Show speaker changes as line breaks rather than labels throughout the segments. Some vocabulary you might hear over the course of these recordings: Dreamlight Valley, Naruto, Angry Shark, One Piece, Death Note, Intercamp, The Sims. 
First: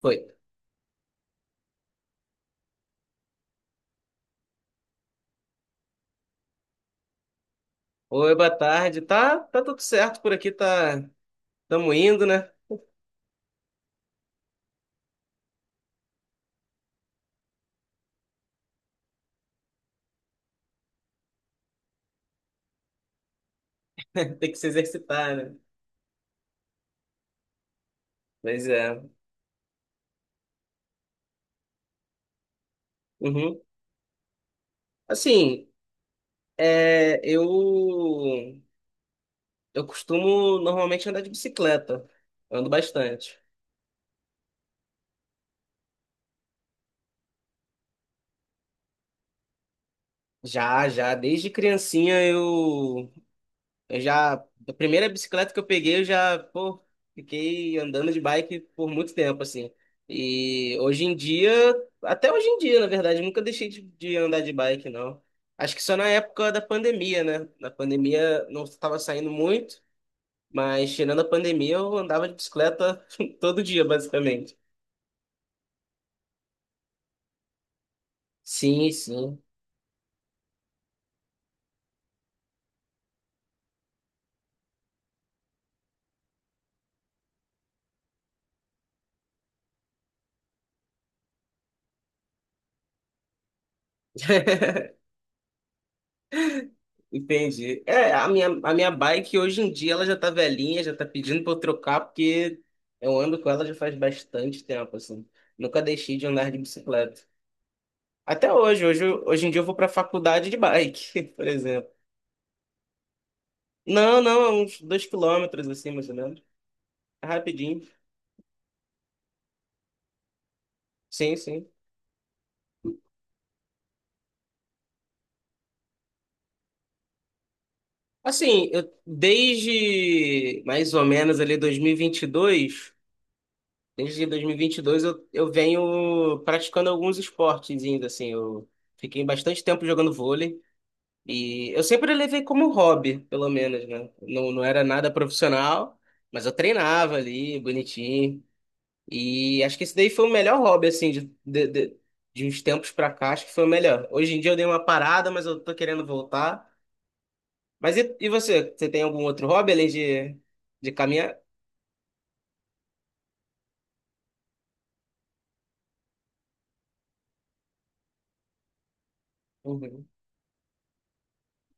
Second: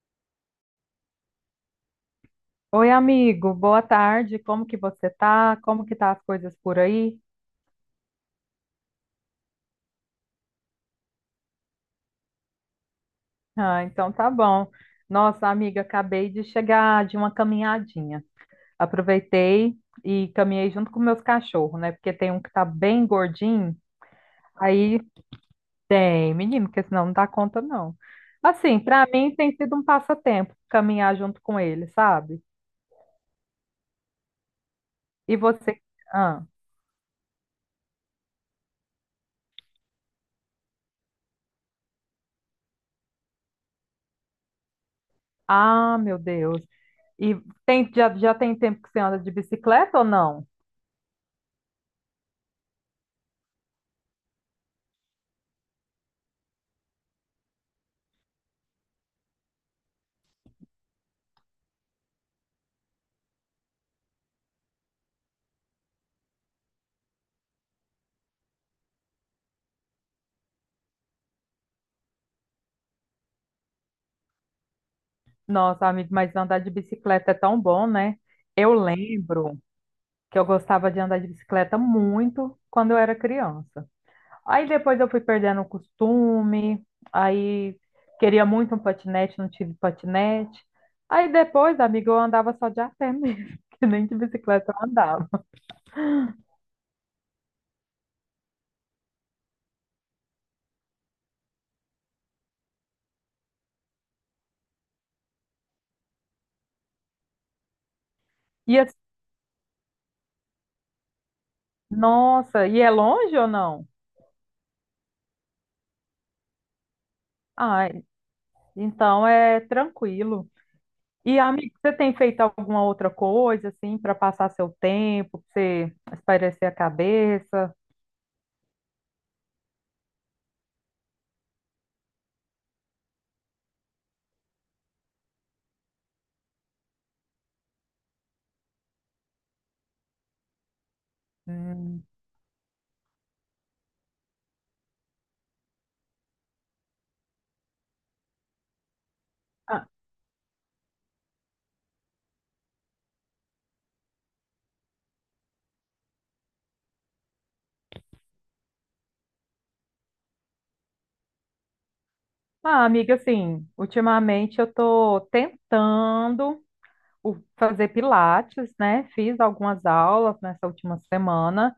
Foi.
Oi, amigo, boa tarde. Como que você tá? Como que tá as coisas por aí?
Oi, boa tarde. Tá tudo certo por aqui, tá. Estamos indo, né?
Ah, então tá bom. Nossa, amiga, acabei de chegar de uma caminhadinha. Aproveitei e caminhei junto com meus cachorros, né? Porque tem um que tá bem gordinho.
Tem que se
Aí
exercitar, né?
tem, menino, porque senão não dá conta, não.
Mas
Assim,
é.
pra mim tem sido um passatempo caminhar junto com ele, sabe?
Uhum.
E
Assim,
você? Ah,
eu costumo normalmente andar de bicicleta. Ando bastante.
ah, meu Deus. E tem, já tem tempo que você anda de bicicleta ou não?
Já, já, desde criancinha Eu já, a primeira bicicleta que eu peguei, eu já, pô, fiquei andando de bike por muito tempo, assim. E hoje em dia, até hoje em dia, na verdade, eu nunca deixei de andar de bike, não. Acho que só na época da pandemia, né? Na pandemia não estava saindo muito, mas tirando a pandemia, eu andava de bicicleta todo dia, basicamente.
Nossa, amigo, mas andar de bicicleta é tão bom, né? Eu
Sim, sim.
lembro que eu gostava de andar de bicicleta muito quando eu era criança. Aí depois eu fui perdendo o costume, aí queria muito um patinete, não tive patinete. Aí depois, amigo, eu andava só de a pé mesmo, que nem de bicicleta eu andava.
Entendi. É, a minha bike hoje em dia ela já tá velhinha, já tá pedindo pra eu trocar, porque eu ando com ela já faz bastante tempo, assim. Nunca deixei de andar de bicicleta. Até
E
hoje,
assim,
hoje, eu- hoje em dia eu vou pra faculdade de bike, por exemplo.
nossa, e é longe ou não?
Não, não, é uns 2 km, assim, mais ou menos. É rapidinho.
Ai, então é tranquilo.
Sim,
E,
sim.
amigo, você tem feito alguma outra coisa, assim, para passar seu tempo, para você espairecer a cabeça?
Assim, eu desde mais ou menos ali dois mil e vinte e dois. Desde 2022 eu venho praticando alguns esportes ainda, assim. Eu fiquei bastante tempo jogando vôlei e eu
Hum.
sempre levei como hobby, pelo menos, né? Não, não era nada profissional, mas eu treinava ali, bonitinho. E acho que
Ah,
esse daí foi o melhor hobby, assim, de uns tempos pra cá, acho que foi o melhor. Hoje em dia eu dei uma parada, mas eu tô querendo voltar. Mas e você? Você tem algum outro hobby além de caminhar?
ah, amiga, assim, ultimamente eu tô tentando fazer pilates, né? Fiz algumas
Uhum.
aulas nessa última semana.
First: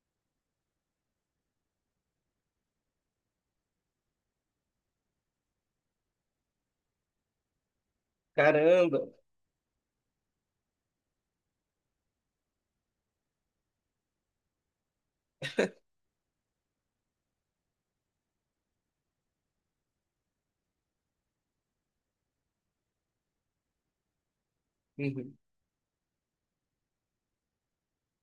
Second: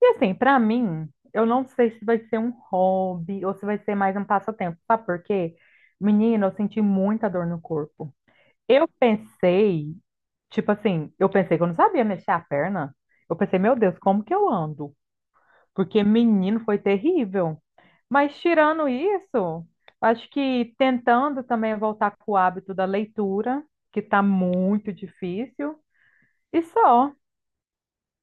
E, assim, para mim, eu não sei se vai ser um hobby ou se vai ser mais um passatempo. Sabe por quê? Menina, eu senti muita dor no corpo. Eu
Caramba!
pensei, tipo assim, eu pensei que eu não sabia mexer a perna. Eu pensei, meu Deus, como que eu ando? Porque menino foi terrível. Mas tirando isso, acho que tentando também voltar com o hábito da leitura, que tá muito
Uhum.
difícil, e só.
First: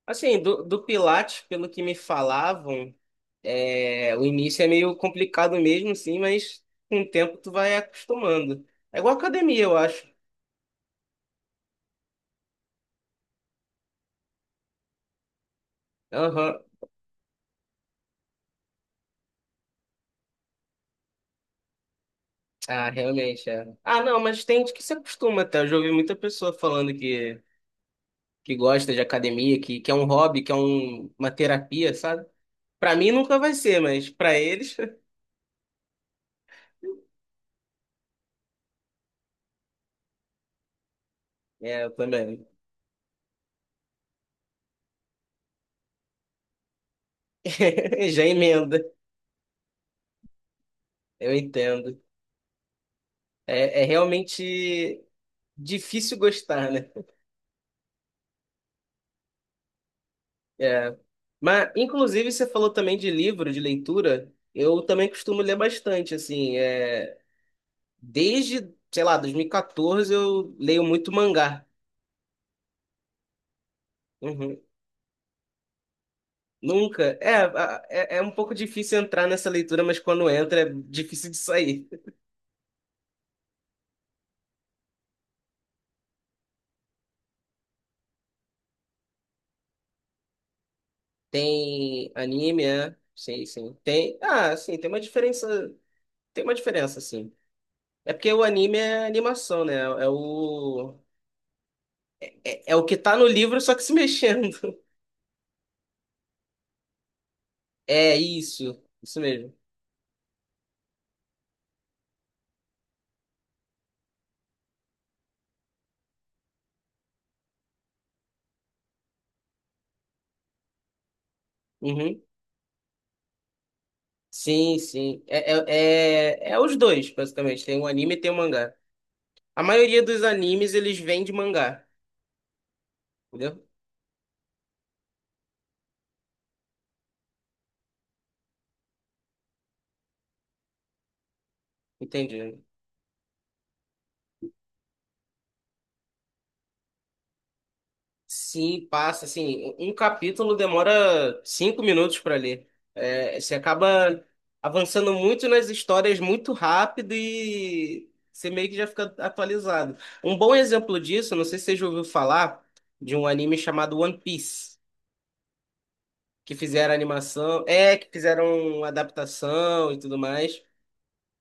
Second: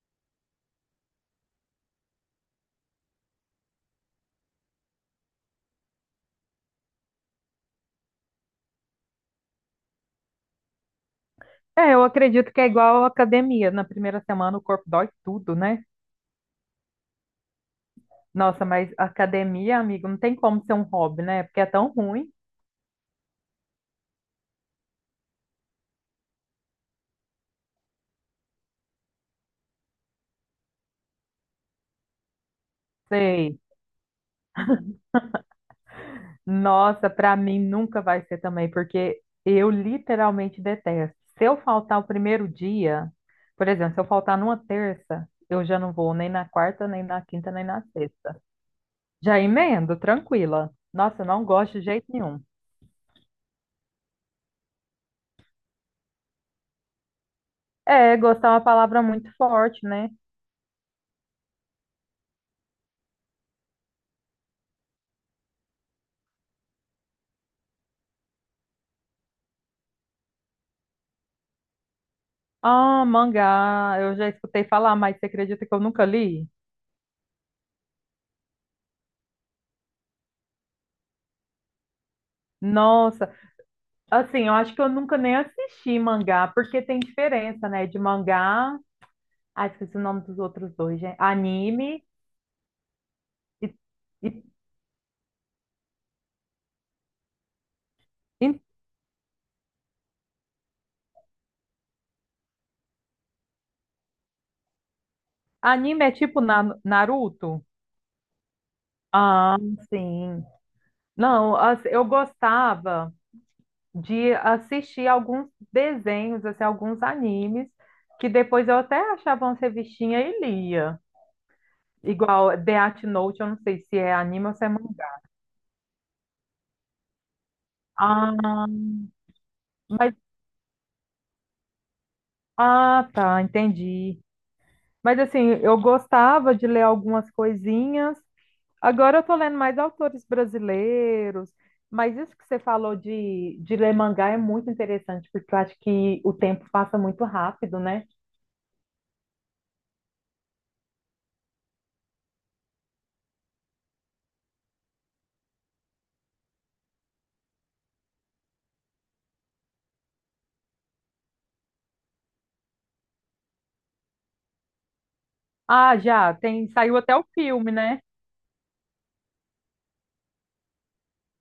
Assim, do Pilates, pelo que me falavam, o início é meio complicado mesmo, sim, mas com o tempo tu vai acostumando. É igual academia, eu acho.
É, eu acredito que é igual à academia. Na primeira semana o corpo dói tudo, né?
Aham.
Nossa, mas academia, amigo, não tem como ser um hobby, né? Porque é tão ruim.
Ah, realmente, é. Ah, não, mas tem gente que se acostuma até. Eu já ouvi muita pessoa falando que gosta de academia, que é um hobby, que é uma terapia, sabe? Pra mim nunca vai
Sei.
ser, mas pra eles,
Nossa, pra mim nunca vai ser também, porque eu literalmente detesto. Se eu
é, eu
faltar o
também.
primeiro dia, por exemplo, se eu faltar numa terça, eu já não vou nem na quarta, nem na quinta, nem na
Já
sexta.
emenda,
Já emendo, tranquila. Nossa, eu
eu
não gosto de
entendo.
jeito nenhum.
É, realmente difícil gostar, né?
É, gostar é uma palavra muito forte, né?
É. Mas, inclusive, você falou também de livro, de leitura. Eu também costumo ler bastante, assim. Desde, sei lá, 2014 eu leio muito mangá.
Ah, mangá, eu já
Uhum.
escutei falar, mas você acredita que eu nunca li?
Nunca. É, um pouco difícil entrar nessa leitura, mas quando entra é difícil de sair.
Nossa, assim, eu acho que eu nunca nem assisti mangá, porque tem diferença, né, de mangá. Ah, esqueci o nome dos outros dois, gente. Anime
Tem anime, é? Sim,
e,
sim. Tem.
e-
Ah, sim, tem uma diferença. Tem uma diferença, sim. É porque o
e-
anime é animação, né? É o. É, o que tá no livro, só que se mexendo.
anime é tipo Naruto?
É isso, isso mesmo.
Ah, sim. Não, assim, eu gostava de assistir alguns desenhos, assim, alguns animes, que depois eu até achava umas revistinhas e lia.
Uhum.
Igual Death Note, eu não sei se é anime ou se é
Sim,
mangá.
sim. É os dois, basicamente. Tem um anime e tem um
Ah,
mangá. A maioria
mas,
dos animes, eles vêm de mangá,
ah, tá,
entendeu?
entendi. Mas assim, eu gostava de ler algumas coisinhas, agora eu tô lendo mais autores brasileiros, mas isso que você
Entendi.
falou de ler mangá é muito interessante, porque eu acho que o tempo passa muito rápido, né?
Sim, passa, assim, um capítulo demora 5 minutos para ler. É, você acaba avançando muito nas histórias muito rápido e você meio que já fica atualizado. Um bom exemplo disso, não sei se você já ouviu falar, de um anime chamado One Piece,
Ah, já,
que
tem,
fizeram
saiu até o
animação,
filme,
é,
né?
que fizeram adaptação e tudo mais.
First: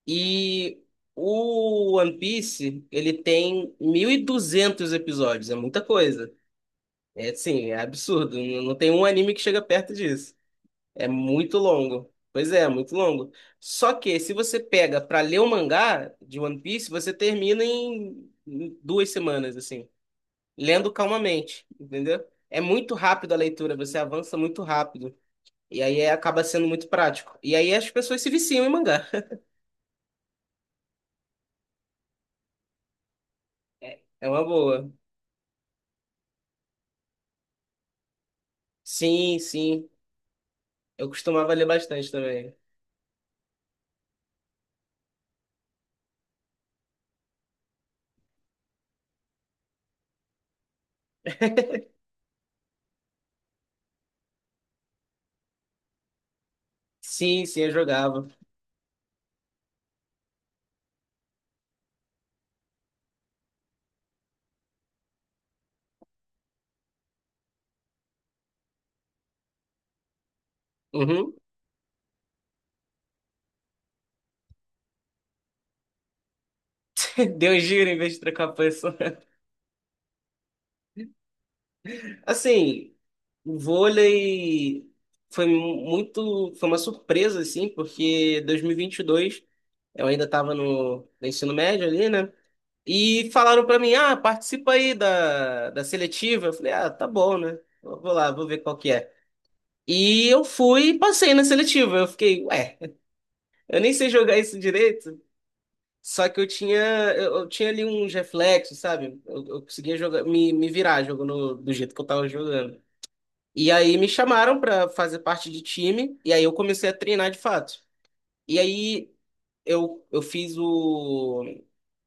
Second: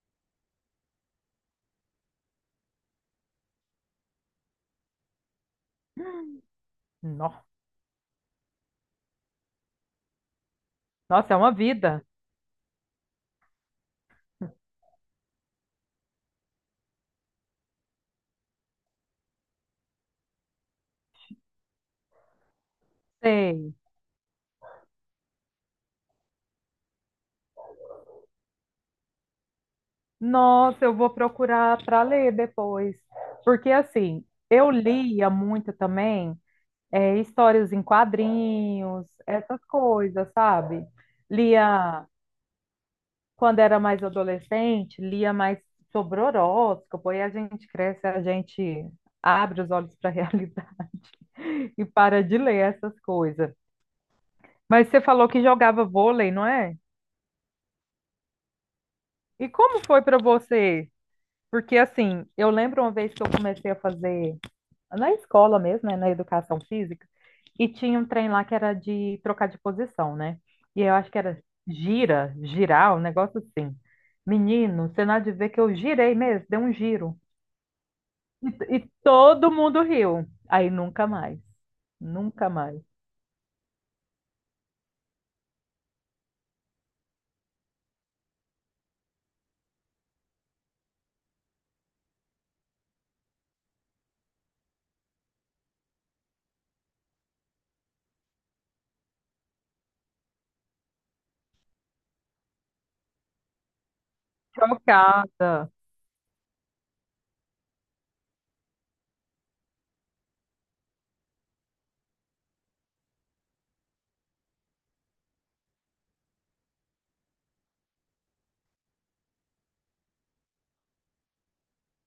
E o One Piece, ele tem 1.200 episódios, é muita coisa. É,
Nó-
sim, é absurdo. Não tem um anime que chega perto disso. É
Nossa, é uma
muito
vida.
longo. Pois é, é muito longo. Só que se você pega pra ler o mangá de One Piece, você termina em 2 semanas, assim, lendo calmamente, entendeu? É muito rápido a leitura,
Sei.
você avança muito rápido. E aí acaba sendo muito prático. E aí as pessoas se viciam em mangá.
Nossa, eu vou procurar para ler depois. Porque
É
assim,
é uma
eu
boa.
lia muito também histórias em quadrinhos,
Sim,
essas
sim.
coisas, sabe?
Eu costumava ler
Lia
bastante também.
quando era mais adolescente, lia mais sobre horóscopo, aí a gente cresce, a gente abre os olhos para a realidade e para de ler essas coisas. Mas você falou que jogava vôlei, não é?
Sim, sim, eu jogava.
E como foi para você? Porque assim, eu lembro uma vez que eu comecei a fazer na escola mesmo, né, na educação física, e tinha um trem lá que era de trocar de posição, né? E eu acho que
Uhum.
era gira, girar, um negócio assim. Menino, você não há de ver que eu girei mesmo, dei um giro.
Deu um giro em vez de trocar
E,
a
e
pessoa.
todo mundo riu. Aí nunca mais. Nunca mais.
Assim, o vôlei foi muito, foi uma surpresa assim, porque 2022 eu ainda estava no ensino médio ali, né? E falaram para mim: "Ah, participa aí da seletiva". Eu falei: "Ah, tá bom, né? Eu vou lá, vou ver qual que é". E eu fui e passei na seletiva. Eu fiquei, ué, eu nem sei jogar isso direito.
Chocada.
Só que eu tinha ali uns reflexos, sabe? Eu conseguia jogar, me virar jogando do jeito que eu tava jogando. E aí me chamaram pra fazer parte de time, e aí eu comecei a treinar de fato. E aí eu fiz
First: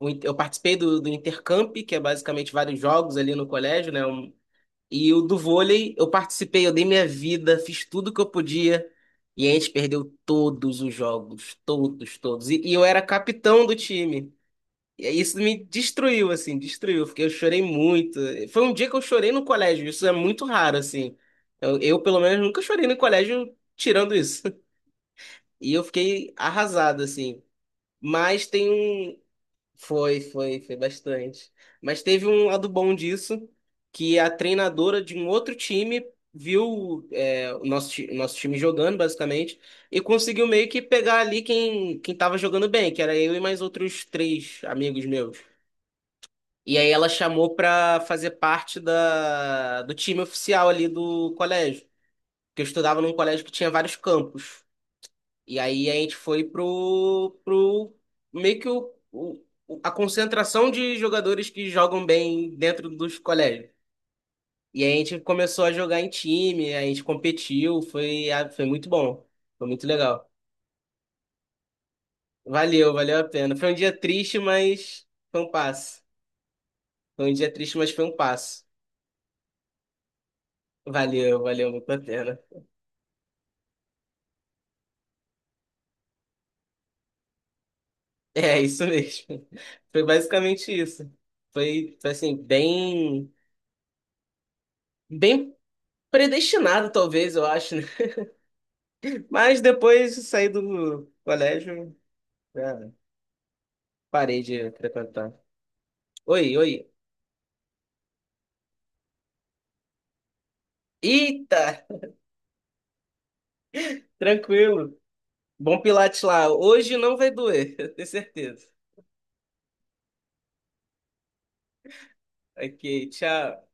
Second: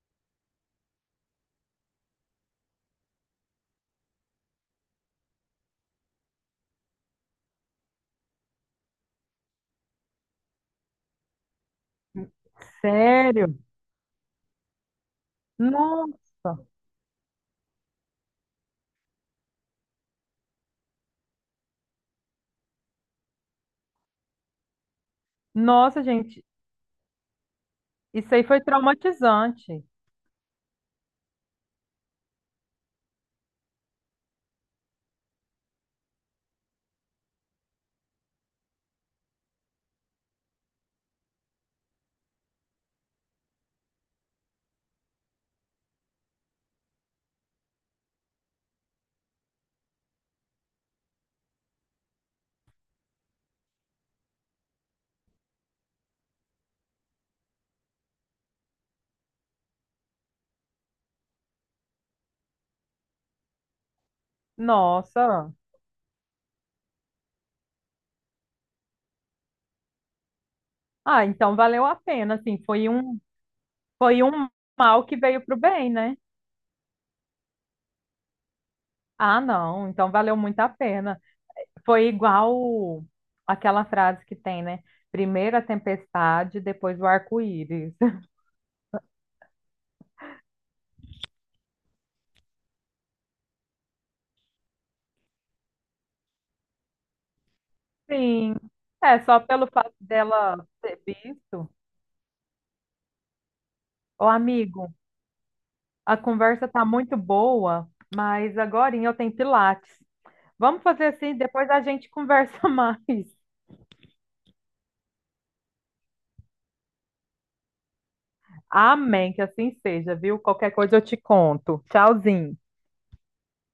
o in- eu participei do Intercamp, que é basicamente vários jogos ali no colégio, né? E o do vôlei, eu participei, eu dei minha vida, fiz tudo que eu podia. E a gente perdeu todos os jogos, todos, todos. E eu era
Sério?
capitão do time. E aí isso me destruiu, assim,
Nossa.
destruiu. Porque eu chorei muito. Foi um dia que eu chorei no colégio. Isso é muito raro, assim. Eu, pelo menos, nunca chorei no colégio tirando isso. E eu
Nossa,
fiquei
gente.
arrasado, assim.
Isso aí
Mas
foi
tem um.
traumatizante.
Foi bastante. Mas teve um lado bom disso, que a treinadora de um outro time viu nosso time jogando, basicamente, e conseguiu meio que pegar ali quem tava jogando bem, que era eu e mais outros três amigos meus. E aí ela chamou pra fazer parte do time oficial ali do colégio, porque eu estudava num colégio que tinha vários campos. E aí a gente foi pro meio que a concentração de jogadores que jogam bem dentro dos colégios. E aí a gente
Nossa.
começou a jogar em time, a gente competiu, foi, ah, foi muito bom, foi muito legal.
Ah, então valeu a pena, assim,
Valeu, valeu a pena. Foi um dia
foi
triste,
um mal
mas
que
foi
veio
um
pro bem,
passo.
né?
Foi um dia triste, mas foi um passo.
Ah, não, então valeu muito a pena.
Valeu, valeu muito a
Foi
pena.
igual aquela frase que tem, né? Primeiro a tempestade, depois o arco-íris.
É isso mesmo. Foi basicamente isso. Foi assim, bem, bem predestinado, talvez, eu acho, né?
Sim. É, só
Mas
pelo fato
depois de sair
dela ter
do
visto.
colégio, já
Ô,
parei de
amigo,
frequentar.
a
Oi,
conversa tá
oi.
muito boa, mas agora eu tenho Pilates. Vamos fazer assim,
Eita,
depois a gente conversa mais.
tranquilo. Bom Pilates lá. Hoje não vai doer, eu tenho certeza.
Amém, que assim seja, viu? Qualquer coisa eu te conto. Tchauzinho.
Ok, tchau.